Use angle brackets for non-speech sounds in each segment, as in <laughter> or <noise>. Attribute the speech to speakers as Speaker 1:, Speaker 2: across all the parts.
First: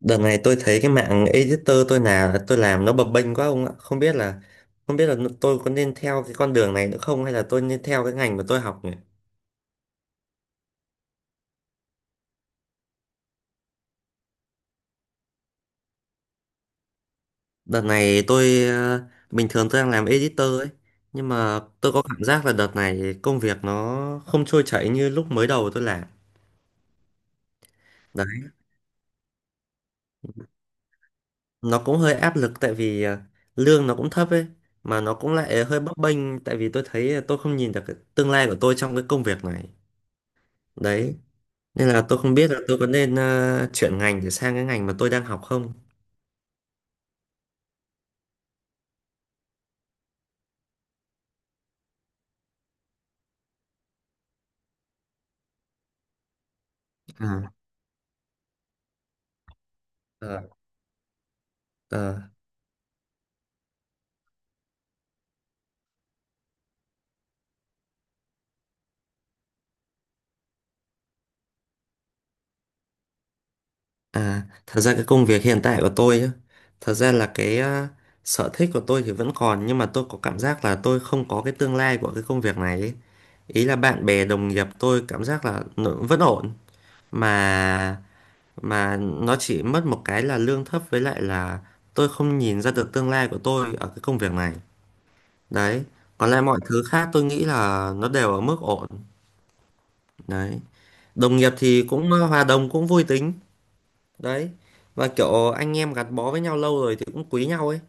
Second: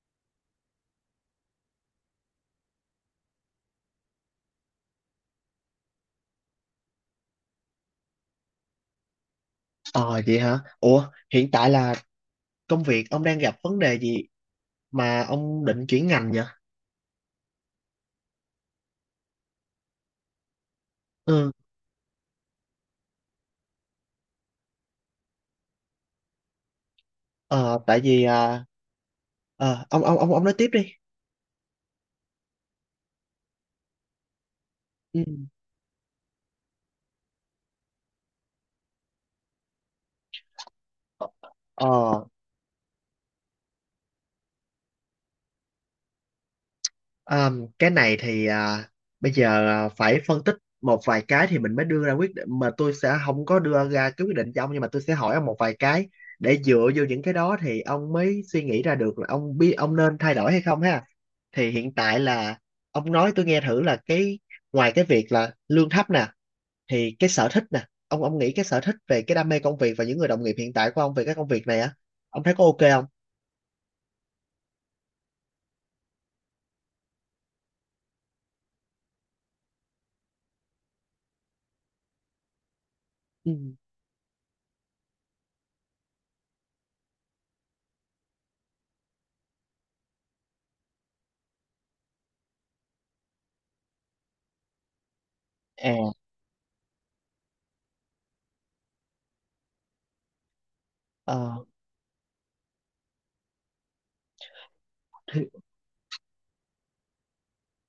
Speaker 1: Đợt này tôi thấy cái mạng editor tôi nào tôi làm nó bập bênh quá ông ạ. Không biết là tôi có nên theo cái con đường này nữa không, hay là tôi nên theo cái ngành mà tôi học nhỉ?
Speaker 2: Ờ vậy hả? Ủa, hiện tại là công việc ông đang gặp vấn đề gì mà ông định chuyển ngành vậy?
Speaker 1: Đợt này tôi, bình thường tôi đang làm editor ấy, nhưng
Speaker 2: Ừ,
Speaker 1: mà tôi có cảm giác là đợt này công việc nó không trôi chảy như lúc mới đầu tôi làm.
Speaker 2: ờ, tại vì
Speaker 1: Đấy,
Speaker 2: ông nói tiếp đi.
Speaker 1: nó cũng hơi áp lực tại vì lương nó cũng thấp ấy, mà nó
Speaker 2: Ừ.
Speaker 1: cũng lại hơi bấp bênh tại vì tôi thấy tôi không nhìn được cái tương lai của tôi trong cái công việc này. Đấy, nên là tôi
Speaker 2: Ờ,
Speaker 1: không biết là tôi có nên chuyển ngành để sang cái ngành mà tôi đang học không.
Speaker 2: à, cái này thì bây giờ phải phân tích một vài cái thì mình mới đưa ra quyết định, mà tôi sẽ không có đưa ra cái quyết định cho ông, nhưng mà tôi sẽ hỏi ông một vài cái để dựa vô những cái
Speaker 1: À.
Speaker 2: đó thì ông mới suy nghĩ ra được là ông biết ông nên thay
Speaker 1: Ờ.
Speaker 2: đổi hay không ha. Thì hiện tại
Speaker 1: ờ,
Speaker 2: là ông nói tôi nghe thử là cái ngoài cái việc là lương thấp nè, thì cái sở thích nè, ông nghĩ cái sở thích về cái đam mê công việc và những người đồng nghiệp hiện tại của ông về cái công việc này á, ông thấy có ok không?
Speaker 1: À, thật ra cái công việc hiện tại của tôi á, thật ra là cái sở thích của tôi thì vẫn còn, nhưng mà tôi có cảm giác là tôi không có cái tương lai của cái công việc này ấy.
Speaker 2: Ừ.
Speaker 1: Ý là bạn bè đồng nghiệp tôi cảm giác là nó vẫn ổn, mà mà nó chỉ mất một cái là lương thấp, với lại là tôi không nhìn ra được tương lai của tôi ở cái công việc này. Đấy,
Speaker 2: à
Speaker 1: còn lại mọi thứ khác tôi nghĩ là nó đều ở mức ổn. Đấy. Đồng nghiệp
Speaker 2: Ờ,
Speaker 1: thì cũng hòa đồng, cũng vui tính đấy, và
Speaker 2: thì-
Speaker 1: kiểu anh em gắn bó với nhau lâu rồi thì cũng quý nhau ấy.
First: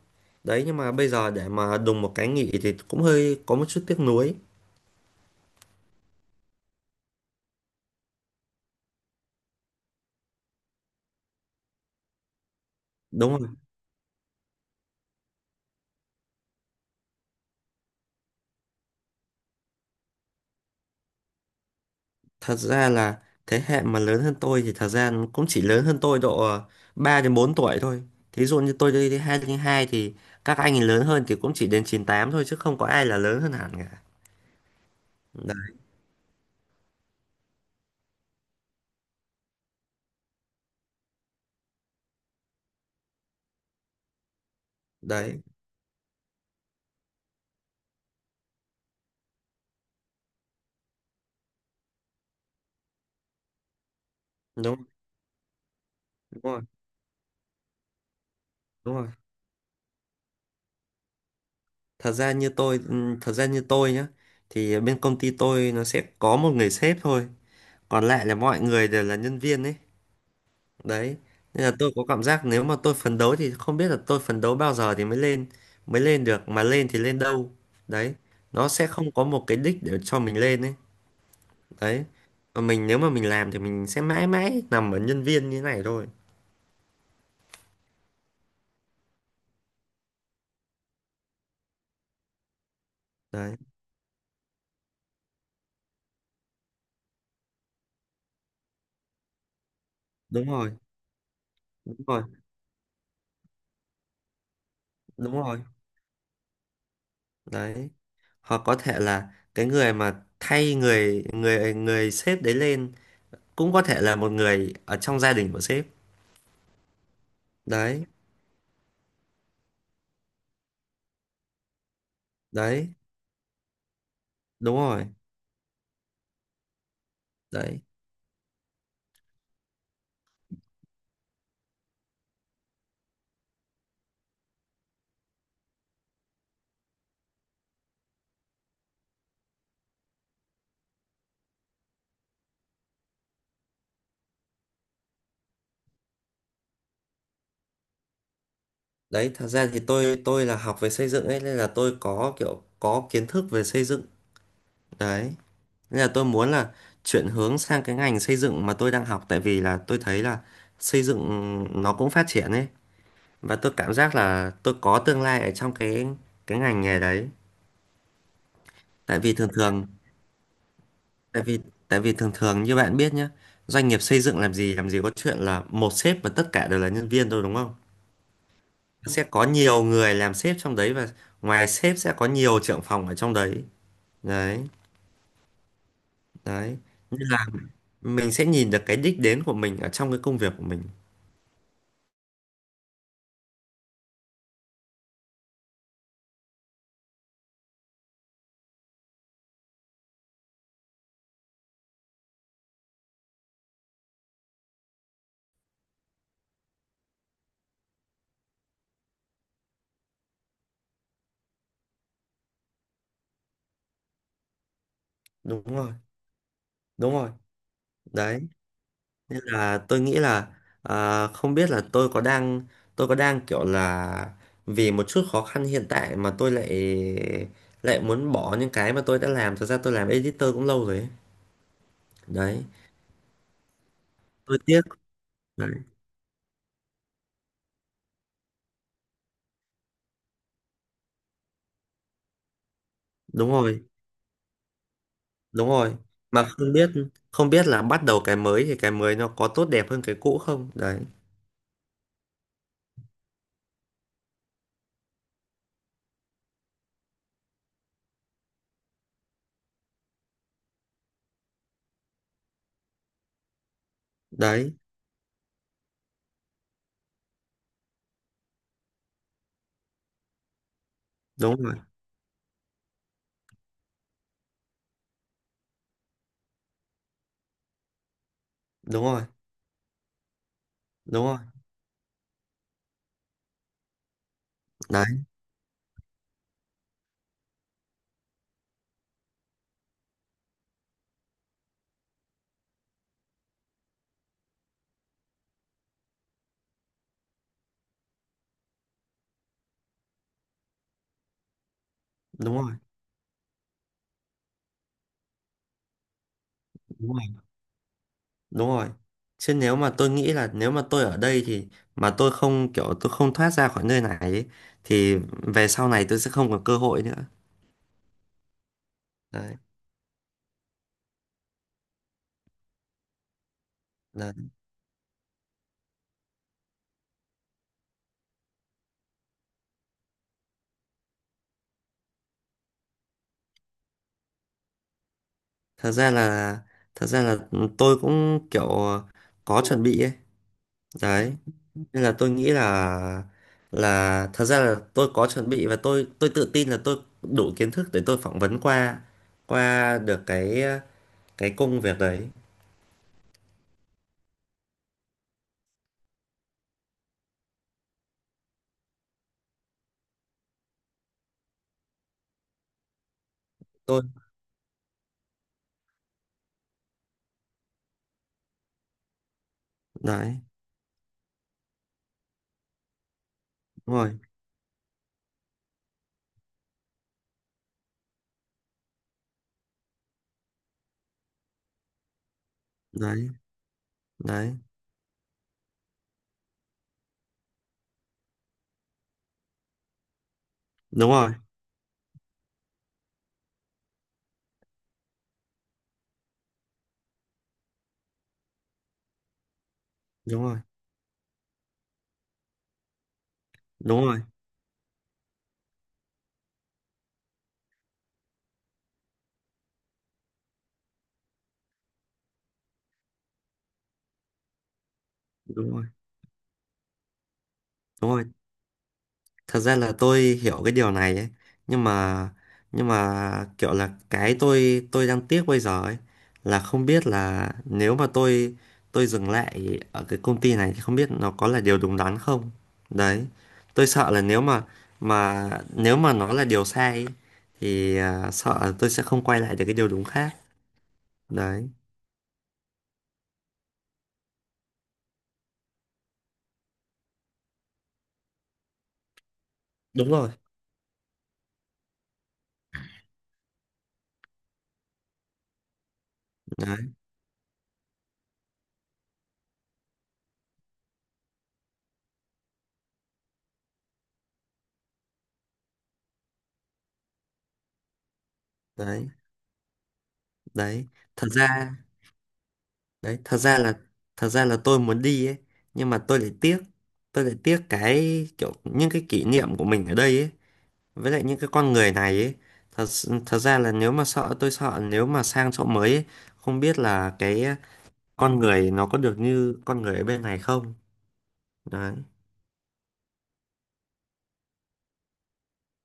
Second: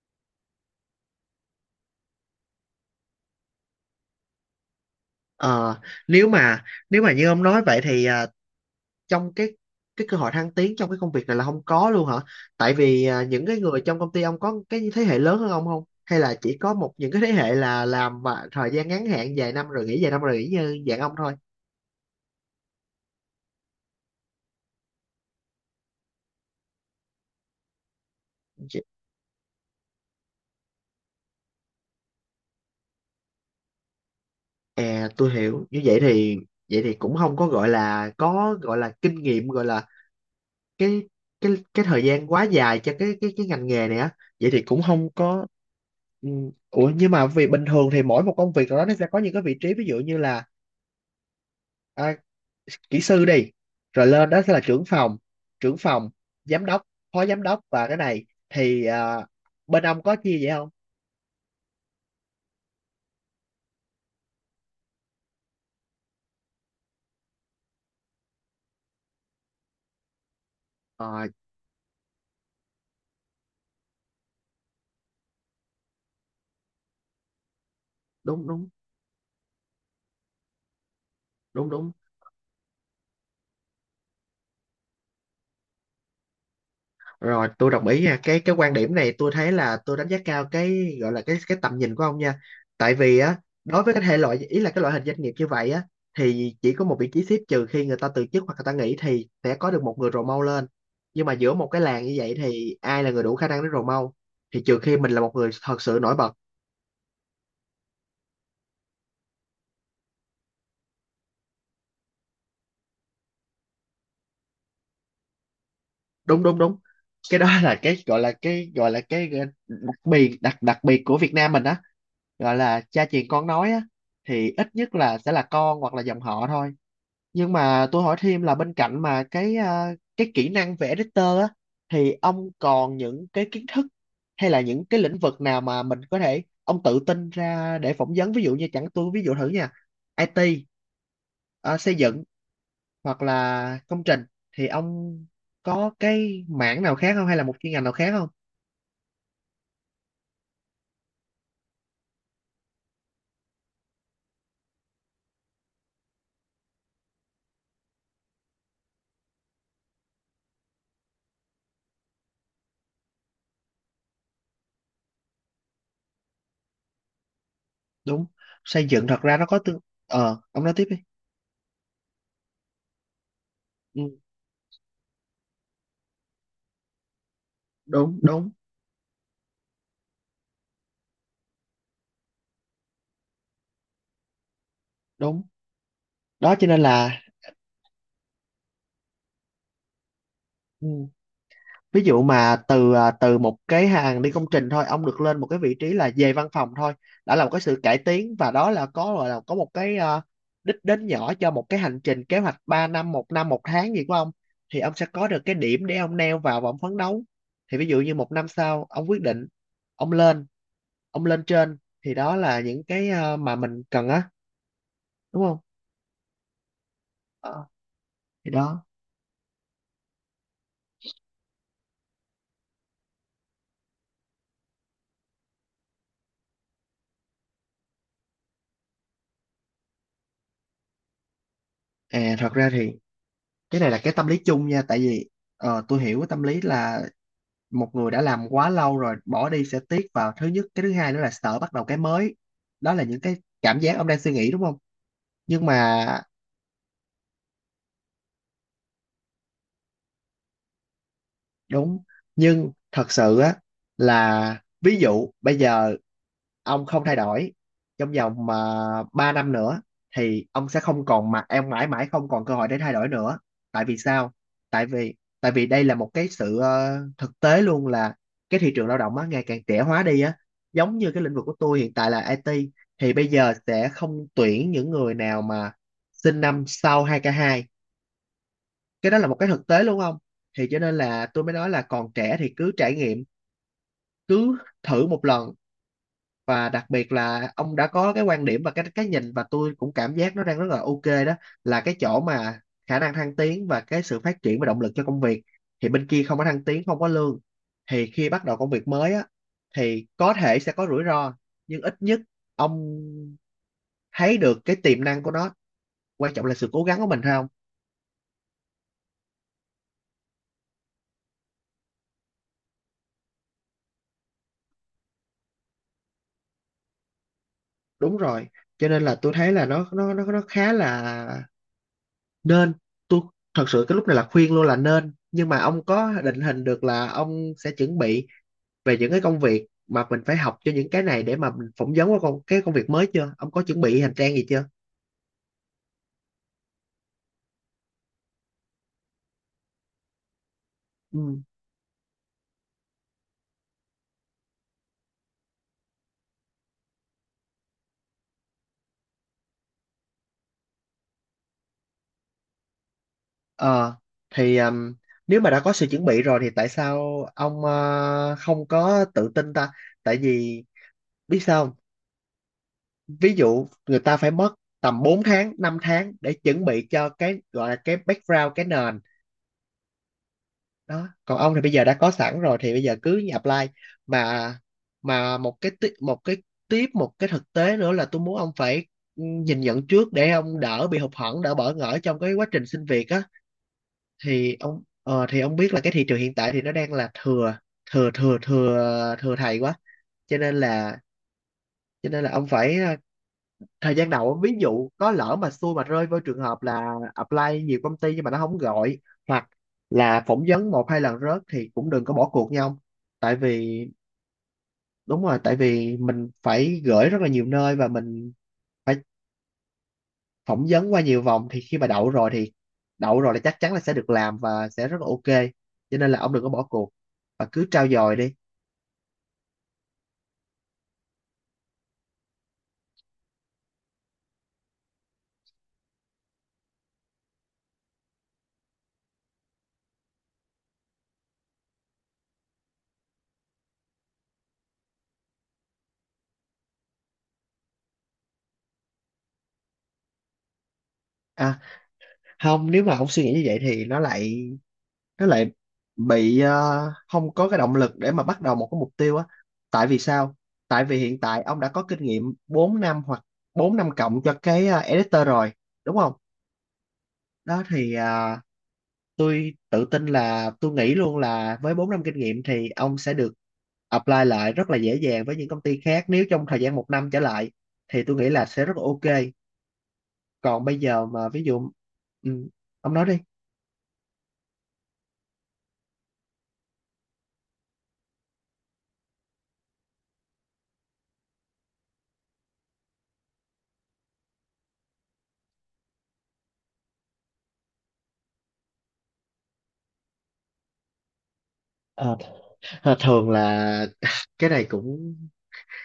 Speaker 1: Đấy, nhưng mà bây giờ để mà đùng một cái nghỉ thì cũng hơi có một chút tiếc nuối.
Speaker 2: ờ, Nếu mà như ông nói vậy thì trong cái cơ hội thăng tiến trong cái công việc này là không có luôn hả? Tại vì
Speaker 1: Đúng
Speaker 2: những
Speaker 1: rồi,
Speaker 2: cái người trong công ty ông có cái thế hệ lớn hơn ông không? Hay là chỉ có một những cái thế hệ là làm mà thời gian ngắn hạn vài năm rồi nghỉ, vài năm rồi nghỉ như dạng ông thôi?
Speaker 1: thật ra là thế hệ mà lớn hơn tôi thì thật ra nó cũng chỉ lớn hơn tôi độ 3 đến 4 tuổi thôi. Thí dụ như
Speaker 2: Chị-
Speaker 1: tôi đi 2 đến 2 thì các anh ấy lớn hơn thì cũng chỉ đến 98 thôi, chứ không có ai là lớn hơn hẳn cả.
Speaker 2: À, tôi
Speaker 1: Đấy,
Speaker 2: hiểu. Như vậy thì cũng không có gọi là, có gọi là kinh nghiệm, gọi là cái thời gian quá dài cho cái ngành nghề này á, vậy thì cũng không
Speaker 1: đấy.
Speaker 2: có. ừ, Ủa nhưng mà vì bình thường thì mỗi một công việc nào đó nó sẽ có những cái vị trí, ví dụ như là à, kỹ sư đi, rồi lên đó sẽ là
Speaker 1: Đúng.
Speaker 2: trưởng phòng, trưởng phòng
Speaker 1: Đúng rồi.
Speaker 2: giám đốc, phó giám đốc, và cái này thì
Speaker 1: Đúng rồi.
Speaker 2: bên ông có chia vậy không?
Speaker 1: Thật ra như tôi, thật ra như tôi nhá, thì bên công ty tôi nó sẽ có một người sếp thôi, còn lại là mọi người đều là nhân viên ấy. Đấy,
Speaker 2: Ờ
Speaker 1: nên là tôi có cảm giác nếu mà tôi phấn đấu thì không biết là tôi phấn đấu bao giờ thì mới lên, mới lên được, mà lên thì lên đâu. Đấy,
Speaker 2: đúng
Speaker 1: nó
Speaker 2: đúng
Speaker 1: sẽ không có một cái đích để cho mình lên ấy.
Speaker 2: đúng đúng
Speaker 1: Đấy, còn mình nếu mà mình làm thì mình sẽ mãi mãi nằm ở nhân viên như này thôi.
Speaker 2: Rồi, tôi đồng ý nha. Cái quan điểm này tôi thấy là tôi đánh giá cao cái gọi là cái tầm nhìn của ông nha. Tại vì á,
Speaker 1: Đấy.
Speaker 2: đối với cái thể loại, ý là cái loại hình doanh nghiệp như vậy á, thì chỉ có một vị trí sếp, trừ khi người ta từ chức hoặc người ta nghỉ thì sẽ có được một người rồ mau
Speaker 1: Đúng
Speaker 2: lên.
Speaker 1: rồi.
Speaker 2: Nhưng mà giữa một cái
Speaker 1: Đúng
Speaker 2: làng như
Speaker 1: rồi.
Speaker 2: vậy thì ai là người đủ khả năng để rồ mau? Thì trừ khi mình là một
Speaker 1: Đúng
Speaker 2: người
Speaker 1: rồi.
Speaker 2: thật sự nổi bật.
Speaker 1: Đấy, hoặc có thể là cái người mà thay người người người sếp đấy lên cũng có thể là một người ở trong gia đình của sếp.
Speaker 2: Đúng đúng đúng. Cái đó là cái
Speaker 1: Đấy.
Speaker 2: gọi là, cái gọi là cái đặc biệt, đặc đặc biệt của Việt Nam mình á, gọi là
Speaker 1: Đấy.
Speaker 2: cha truyền con nói á, thì ít
Speaker 1: Đúng
Speaker 2: nhất
Speaker 1: rồi.
Speaker 2: là sẽ là con hoặc là dòng họ thôi. Nhưng
Speaker 1: Đấy.
Speaker 2: mà tôi hỏi thêm là bên cạnh mà cái cái kỹ năng vẽ vector á, thì ông còn những cái kiến thức hay là những cái lĩnh vực nào mà mình có thể ông tự tin ra để phỏng vấn, ví dụ như chẳng tôi ví dụ thử nha: IT, xây dựng, hoặc là công trình, thì ông có cái mảng nào khác không, hay là một chuyên ngành nào khác không?
Speaker 1: Đấy thật ra thì tôi là học về xây dựng ấy, nên là tôi có kiểu có kiến thức về xây dựng. Đấy, nên là tôi muốn là chuyển hướng sang cái ngành xây dựng mà tôi đang học, tại vì là tôi thấy là xây dựng nó cũng phát triển ấy, và tôi cảm giác là tôi có tương lai ở trong cái ngành nghề đấy.
Speaker 2: Đúng, xây dựng
Speaker 1: Tại
Speaker 2: thật
Speaker 1: vì
Speaker 2: ra nó
Speaker 1: thường
Speaker 2: có tương-
Speaker 1: thường,
Speaker 2: ông nói tiếp đi.
Speaker 1: tại vì tại vì thường thường như bạn biết nhé, doanh nghiệp
Speaker 2: Ừ,
Speaker 1: xây dựng làm gì, làm gì có chuyện là một sếp và tất cả đều là nhân viên thôi, đúng không.
Speaker 2: đúng, đúng,
Speaker 1: Sẽ có nhiều người làm sếp trong đấy, và ngoài sếp sẽ có nhiều trưởng phòng ở trong đấy. Đấy.
Speaker 2: đúng. Đó cho
Speaker 1: Đấy,
Speaker 2: nên
Speaker 1: như
Speaker 2: là
Speaker 1: là mình sẽ nhìn được cái đích đến của mình ở trong cái công việc của mình.
Speaker 2: ừ, ví dụ mà từ từ một cái hàng đi công trình thôi ông được lên một cái vị trí là về văn phòng thôi, đã là một cái sự cải tiến, và đó là có gọi là có một cái đích đến nhỏ cho một cái hành trình kế hoạch 3 năm 1 năm 1 tháng gì của ông, thì ông sẽ có được cái điểm để ông neo vào và ông phấn đấu. Thì ví dụ như một năm sau ông quyết định ông lên, ông lên trên, thì đó là những cái mà mình cần á, đúng không?
Speaker 1: Đúng rồi. Đúng rồi.
Speaker 2: Ờ,
Speaker 1: Đấy,
Speaker 2: thì đó
Speaker 1: là tôi nghĩ là, à, không biết là tôi có đang, tôi có đang kiểu là vì một chút khó khăn hiện tại mà tôi lại, lại muốn bỏ những cái mà tôi đã làm. Thật ra tôi làm editor cũng lâu rồi ấy.
Speaker 2: Thật
Speaker 1: Đấy,
Speaker 2: ra thì cái này là cái tâm lý
Speaker 1: tôi
Speaker 2: chung
Speaker 1: tiếc.
Speaker 2: nha. Tại vì
Speaker 1: Đấy.
Speaker 2: tôi hiểu cái tâm lý là một người đã làm quá lâu rồi bỏ đi sẽ tiếc vào thứ nhất, cái thứ hai nữa là sợ bắt đầu cái mới. Đó là những cái
Speaker 1: Đúng
Speaker 2: cảm
Speaker 1: rồi.
Speaker 2: giác ông đang suy nghĩ, đúng không? Nhưng
Speaker 1: Đúng rồi,
Speaker 2: mà
Speaker 1: mà không biết, không biết là bắt đầu cái mới thì cái mới nó có tốt đẹp hơn cái cũ không đấy.
Speaker 2: đúng, nhưng thật sự á, là ví dụ bây giờ ông không thay đổi trong vòng mà 3 năm nữa, thì ông sẽ không còn, mà em mãi mãi không còn cơ hội để thay đổi nữa. Tại vì sao?
Speaker 1: Đấy.
Speaker 2: Tại vì đây là một cái sự thực tế luôn, là cái thị trường lao động á ngày càng trẻ hóa đi á. Giống như cái lĩnh vực của
Speaker 1: Đúng rồi.
Speaker 2: tôi hiện tại là IT, thì bây giờ sẽ không tuyển những người nào mà sinh năm sau 2k2.
Speaker 1: Đúng
Speaker 2: Cái đó
Speaker 1: rồi.
Speaker 2: là một cái thực tế luôn không, thì cho nên là
Speaker 1: Đúng rồi.
Speaker 2: tôi mới nói là còn trẻ thì cứ trải nghiệm, cứ thử
Speaker 1: Đấy.
Speaker 2: một lần. Và đặc biệt là ông đã có cái quan điểm và cái nhìn, và tôi cũng cảm giác nó đang rất là ok đó, là cái chỗ mà khả năng thăng tiến và cái sự phát triển và động lực cho công việc, thì bên kia không có thăng tiến, không có lương. Thì khi bắt đầu công việc mới á, thì có thể sẽ có rủi ro, nhưng ít nhất
Speaker 1: Đúng rồi.
Speaker 2: ông thấy được cái tiềm năng của nó, quan trọng là sự cố gắng của
Speaker 1: Đúng
Speaker 2: mình,
Speaker 1: rồi.
Speaker 2: phải không?
Speaker 1: Đúng rồi. Chứ nếu mà tôi nghĩ là nếu mà tôi ở đây thì mà tôi không kiểu, tôi không thoát ra khỏi nơi này ấy, thì về sau này tôi sẽ không còn cơ hội nữa.
Speaker 2: Đúng rồi, cho nên là tôi thấy
Speaker 1: Đấy,
Speaker 2: là nó khá là nên. Tôi thật sự cái lúc này là
Speaker 1: đấy.
Speaker 2: khuyên luôn là nên, nhưng mà ông có định hình được là ông sẽ chuẩn bị về những cái công việc mà mình phải học cho những cái này để mà mình phỏng vấn qua con cái công việc mới chưa? Ông có chuẩn bị hành trang gì chưa?
Speaker 1: Thật ra là, thật ra là tôi cũng kiểu có chuẩn bị ấy. Đấy,
Speaker 2: Ừ.
Speaker 1: nên là tôi nghĩ là thật ra là tôi có chuẩn bị và tôi tự tin là tôi đủ kiến thức để tôi phỏng vấn qua, qua được cái công việc đấy.
Speaker 2: ờ thì Nếu mà đã có sự chuẩn bị rồi thì tại sao ông không có tự tin ta? Tại vì biết sao không? Ví dụ người
Speaker 1: Tôi.
Speaker 2: ta phải mất tầm 4 tháng 5 tháng để chuẩn bị cho cái gọi là cái background cái nền
Speaker 1: Đấy,
Speaker 2: đó, còn ông thì bây giờ đã có sẵn rồi thì bây giờ cứ apply.
Speaker 1: đúng rồi.
Speaker 2: Mà mà một cái một cái tiếp, một cái thực tế nữa là tôi muốn ông phải nhìn nhận trước để ông đỡ bị hụt hẫng, đỡ bỡ ngỡ trong cái quá trình xin việc á.
Speaker 1: Đấy, đấy.
Speaker 2: Thì ông biết là cái thị trường hiện tại thì nó đang là thừa, thừa thừa thừa thừa thầy quá, cho nên là
Speaker 1: Đúng rồi,
Speaker 2: ông phải thời gian đầu ví dụ có lỡ mà xui mà rơi vô trường hợp là apply nhiều công ty nhưng mà nó không gọi, hoặc là phỏng
Speaker 1: đúng rồi.
Speaker 2: vấn một hai lần rớt, thì cũng đừng có bỏ cuộc nha ông. Tại vì
Speaker 1: Đúng rồi.
Speaker 2: đúng rồi, tại vì mình phải gửi rất là nhiều nơi và mình phải phỏng vấn qua nhiều vòng, thì khi mà đậu rồi thì đậu rồi là chắc chắn là sẽ được làm và sẽ rất là ok.
Speaker 1: Đúng rồi.
Speaker 2: Cho nên là ông đừng có bỏ cuộc và cứ trau
Speaker 1: Đúng
Speaker 2: dồi
Speaker 1: rồi,
Speaker 2: đi.
Speaker 1: thật ra là tôi hiểu cái điều này ấy, nhưng mà, nhưng mà kiểu là cái tôi đang tiếc bây giờ ấy, là không biết là nếu mà tôi dừng lại ở cái công ty này thì không biết nó có là điều đúng đắn không. Đấy, tôi sợ là nếu mà nếu mà nó là điều sai ấy, thì sợ là tôi sẽ không quay lại được cái điều đúng khác.
Speaker 2: À
Speaker 1: Đấy.
Speaker 2: không, nếu mà ông suy nghĩ như vậy thì nó lại bị không có cái động lực để mà bắt đầu một cái mục tiêu á. Tại vì
Speaker 1: Đúng rồi.
Speaker 2: sao? Tại vì hiện tại ông đã có kinh nghiệm 4 năm hoặc 4 năm cộng cho cái editor rồi, đúng không?
Speaker 1: Đấy.
Speaker 2: Đó thì tôi tự tin là tôi nghĩ luôn là với 4 năm kinh nghiệm thì ông sẽ được apply lại rất là dễ dàng với những công ty khác nếu trong thời gian một năm trở lại, thì tôi nghĩ là sẽ rất là
Speaker 1: Đấy.
Speaker 2: ok. Còn bây
Speaker 1: Đấy
Speaker 2: giờ
Speaker 1: thật
Speaker 2: mà ví dụ
Speaker 1: ra,
Speaker 2: ừ, ông nói đi.
Speaker 1: đấy thật ra là, thật ra là tôi muốn đi ấy, nhưng mà tôi lại tiếc, tôi lại tiếc cái kiểu những cái kỷ niệm của mình ở đây ấy, với lại những cái con người này ấy. Thật ra là nếu mà sợ, tôi sợ nếu mà sang chỗ mới ấy, không biết là cái con người nó có được như con người ở bên này không. Đấy.
Speaker 2: Ờ, thường là <laughs> cái này cũng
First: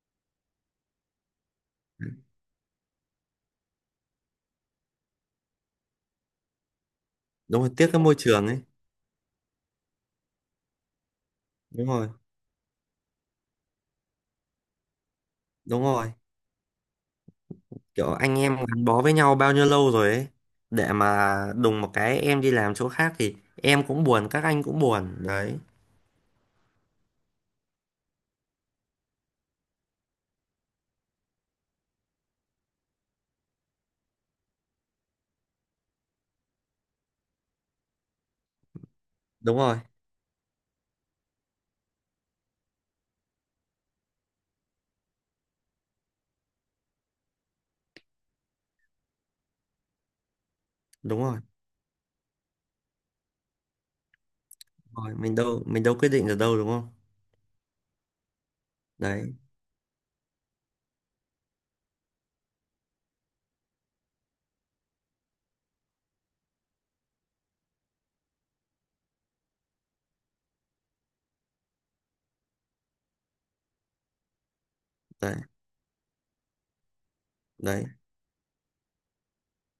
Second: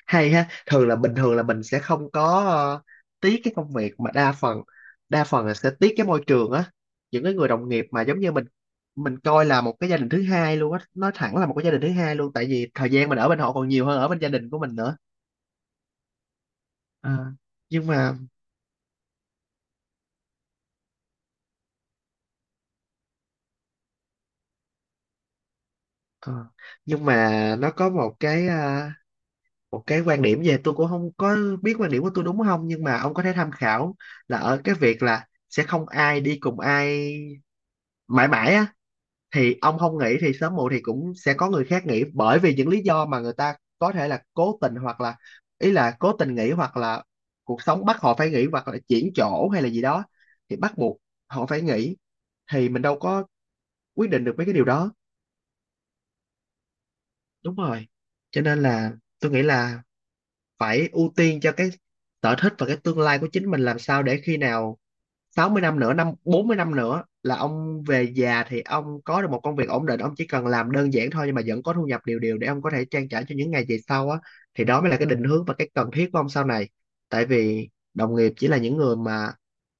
Speaker 2: hay ha, thường là bình thường là mình sẽ không có tiếc cái công việc mà đa phần, đa phần là sẽ tiếc cái môi trường á, những cái người
Speaker 1: Đúng
Speaker 2: đồng
Speaker 1: rồi,
Speaker 2: nghiệp
Speaker 1: tiếc cái
Speaker 2: mà
Speaker 1: môi
Speaker 2: giống như mình
Speaker 1: trường ấy.
Speaker 2: mình coi là một cái gia đình thứ hai luôn á. Nói thẳng là một cái gia đình
Speaker 1: Đúng
Speaker 2: thứ
Speaker 1: rồi.
Speaker 2: hai luôn, tại vì thời gian mình ở bên họ còn nhiều hơn ở bên gia đình của mình nữa.
Speaker 1: Đúng rồi.
Speaker 2: Ờ, nhưng
Speaker 1: Kiểu
Speaker 2: mà
Speaker 1: anh em gắn bó với nhau bao nhiêu lâu rồi ấy, để mà đùng một cái em đi làm chỗ khác thì em cũng buồn, các anh cũng buồn đấy.
Speaker 2: ờ, nhưng mà nó có một cái một cái quan điểm, về tôi cũng không có biết quan điểm của tôi đúng không, nhưng mà ông có thể tham khảo, là ở cái việc là sẽ không ai đi cùng ai mãi mãi á.
Speaker 1: Đúng
Speaker 2: Thì
Speaker 1: rồi.
Speaker 2: ông không nghỉ thì sớm muộn thì cũng sẽ có người khác nghỉ, bởi vì những lý do mà người ta có thể là cố tình hoặc là, ý là cố tình nghỉ hoặc là cuộc sống bắt họ phải nghỉ hoặc là chuyển chỗ hay là gì đó thì bắt buộc
Speaker 1: Đúng rồi.
Speaker 2: họ phải nghỉ, thì mình đâu có quyết định được mấy cái điều đó.
Speaker 1: Rồi mình đâu quyết định được đâu, đúng không.
Speaker 2: Đúng rồi, cho nên là tôi
Speaker 1: Đấy.
Speaker 2: nghĩ là phải ưu tiên cho cái sở thích và cái tương lai của chính mình, làm sao để khi nào 60 năm nữa, năm 40 năm nữa là ông về già thì ông có được một công việc ổn định, ông chỉ cần làm đơn giản thôi nhưng mà vẫn có thu nhập đều đều để ông có thể trang trải cho những ngày về sau á. Thì đó mới là cái định
Speaker 1: Đấy.
Speaker 2: hướng và cái cần thiết của ông sau này. Tại vì
Speaker 1: Đấy.
Speaker 2: đồng nghiệp chỉ là những người mà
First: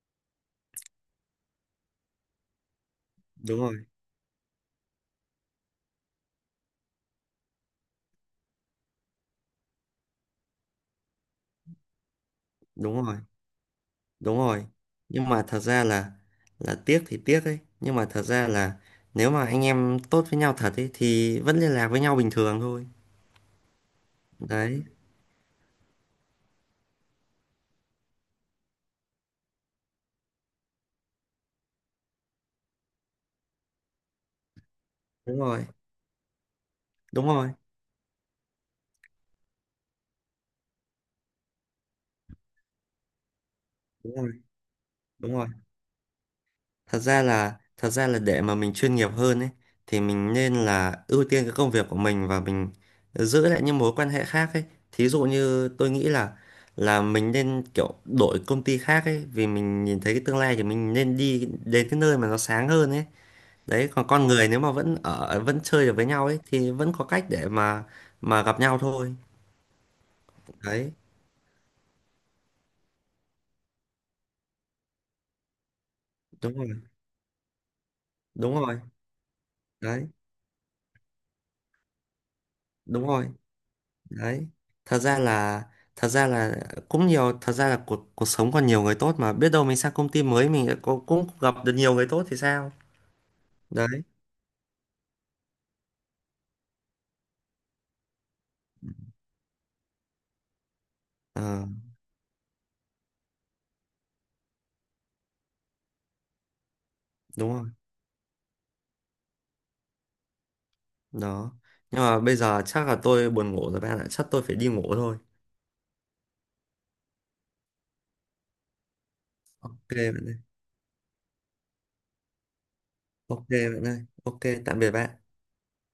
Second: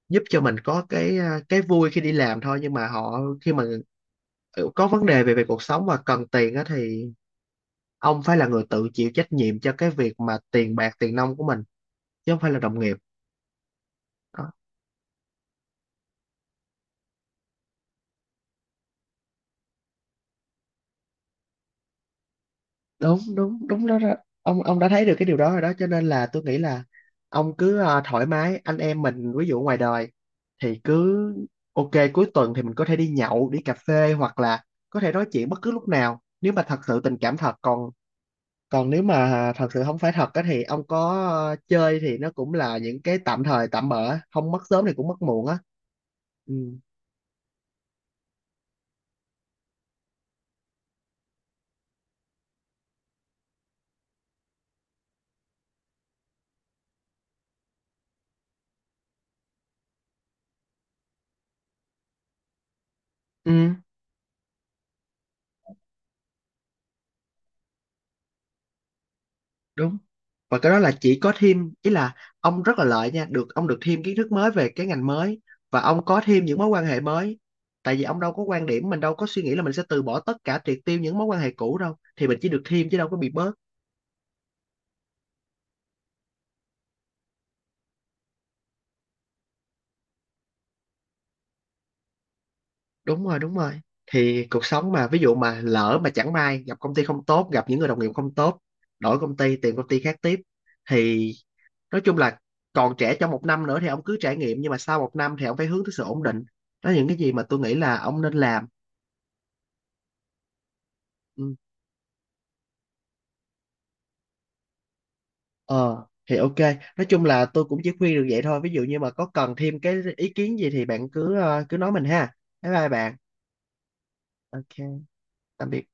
Speaker 2: giúp cho mình có cái cái vui khi đi làm thôi, nhưng mà họ khi
Speaker 1: Đúng
Speaker 2: mà
Speaker 1: rồi.
Speaker 2: có vấn đề về về cuộc sống và cần tiền á, thì ông phải là người tự chịu trách nhiệm cho cái việc mà tiền bạc tiền nong của mình, chứ không phải là đồng nghiệp.
Speaker 1: Đúng rồi. Đúng rồi, nhưng mà thật ra là tiếc thì tiếc ấy, nhưng mà thật ra là nếu mà anh em tốt với nhau thật ấy thì vẫn liên lạc với nhau bình thường thôi.
Speaker 2: Đúng đúng đúng, đó, đó. Ông
Speaker 1: Đấy.
Speaker 2: đã thấy được cái điều đó rồi đó, cho nên là tôi nghĩ là ông cứ thoải mái. Anh em mình ví dụ ngoài đời thì cứ ok, cuối tuần thì mình có thể đi nhậu đi cà phê, hoặc là có thể nói
Speaker 1: Đúng
Speaker 2: chuyện bất
Speaker 1: rồi.
Speaker 2: cứ lúc nào nếu mà thật sự tình
Speaker 1: Đúng
Speaker 2: cảm
Speaker 1: rồi.
Speaker 2: thật còn. Còn nếu mà thật sự không phải thật á thì ông có chơi thì nó cũng là những cái tạm thời tạm
Speaker 1: Đúng
Speaker 2: bỡ,
Speaker 1: rồi.
Speaker 2: không mất sớm thì cũng mất
Speaker 1: Đúng
Speaker 2: muộn
Speaker 1: rồi.
Speaker 2: á. Ừ.
Speaker 1: Thật ra là, thật ra là để mà mình chuyên nghiệp hơn ấy, thì mình nên là ưu tiên cái công việc của mình và mình giữ lại những mối quan hệ khác ấy. Thí dụ như tôi nghĩ là mình nên kiểu đổi công ty khác ấy, vì mình nhìn thấy cái tương lai thì mình nên đi đến cái nơi mà nó sáng hơn ấy.
Speaker 2: Ừ.
Speaker 1: Đấy, còn con người nếu mà vẫn ở, vẫn chơi được với nhau ấy thì vẫn có cách để mà gặp nhau thôi.
Speaker 2: Đúng. Và cái đó
Speaker 1: Đấy.
Speaker 2: là chỉ có thêm, ý là ông rất là lợi nha, được ông được thêm kiến thức mới về cái ngành mới, và ông có thêm
Speaker 1: Đúng
Speaker 2: những mối
Speaker 1: rồi.
Speaker 2: quan hệ mới. Tại vì ông đâu có
Speaker 1: Đúng
Speaker 2: quan
Speaker 1: rồi.
Speaker 2: điểm, mình đâu có suy nghĩ là mình sẽ từ
Speaker 1: Đấy.
Speaker 2: bỏ tất cả, triệt tiêu những mối quan hệ cũ đâu, thì mình chỉ được thêm chứ
Speaker 1: Đúng
Speaker 2: đâu có
Speaker 1: rồi.
Speaker 2: bị bớt.
Speaker 1: Đấy. Thật ra là, thật ra là cũng nhiều. Thật ra là cuộc, cuộc sống còn nhiều người tốt, mà biết đâu mình sang công ty mới mình lại cũng gặp được nhiều người tốt thì sao.
Speaker 2: Đúng rồi, đúng rồi.
Speaker 1: Đấy.
Speaker 2: Thì cuộc sống mà ví dụ mà lỡ mà chẳng may gặp công ty không tốt, gặp những người đồng nghiệp không tốt, đổi công ty, tìm công ty khác tiếp. Thì
Speaker 1: Ờ.
Speaker 2: nói chung là còn trẻ trong một năm nữa thì ông cứ trải nghiệm, nhưng mà sau một năm thì ông phải hướng tới sự ổn định. Đó là những cái gì mà
Speaker 1: Đúng
Speaker 2: tôi
Speaker 1: rồi
Speaker 2: nghĩ là ông nên làm.
Speaker 1: đó.
Speaker 2: Ừ.
Speaker 1: Nhưng mà bây giờ chắc là tôi buồn ngủ rồi bạn ạ, chắc tôi phải đi ngủ thôi.
Speaker 2: Ờ thì ok, nói chung là tôi cũng chỉ khuyên được vậy thôi. Ví dụ như mà có cần thêm
Speaker 1: Ok
Speaker 2: cái
Speaker 1: bạn
Speaker 2: ý
Speaker 1: ơi.
Speaker 2: kiến gì thì bạn cứ cứ nói mình ha. Bye bye bạn.
Speaker 1: Ok bạn ơi, ok.
Speaker 2: Ok,
Speaker 1: Tạm biệt bạn.
Speaker 2: tạm biệt.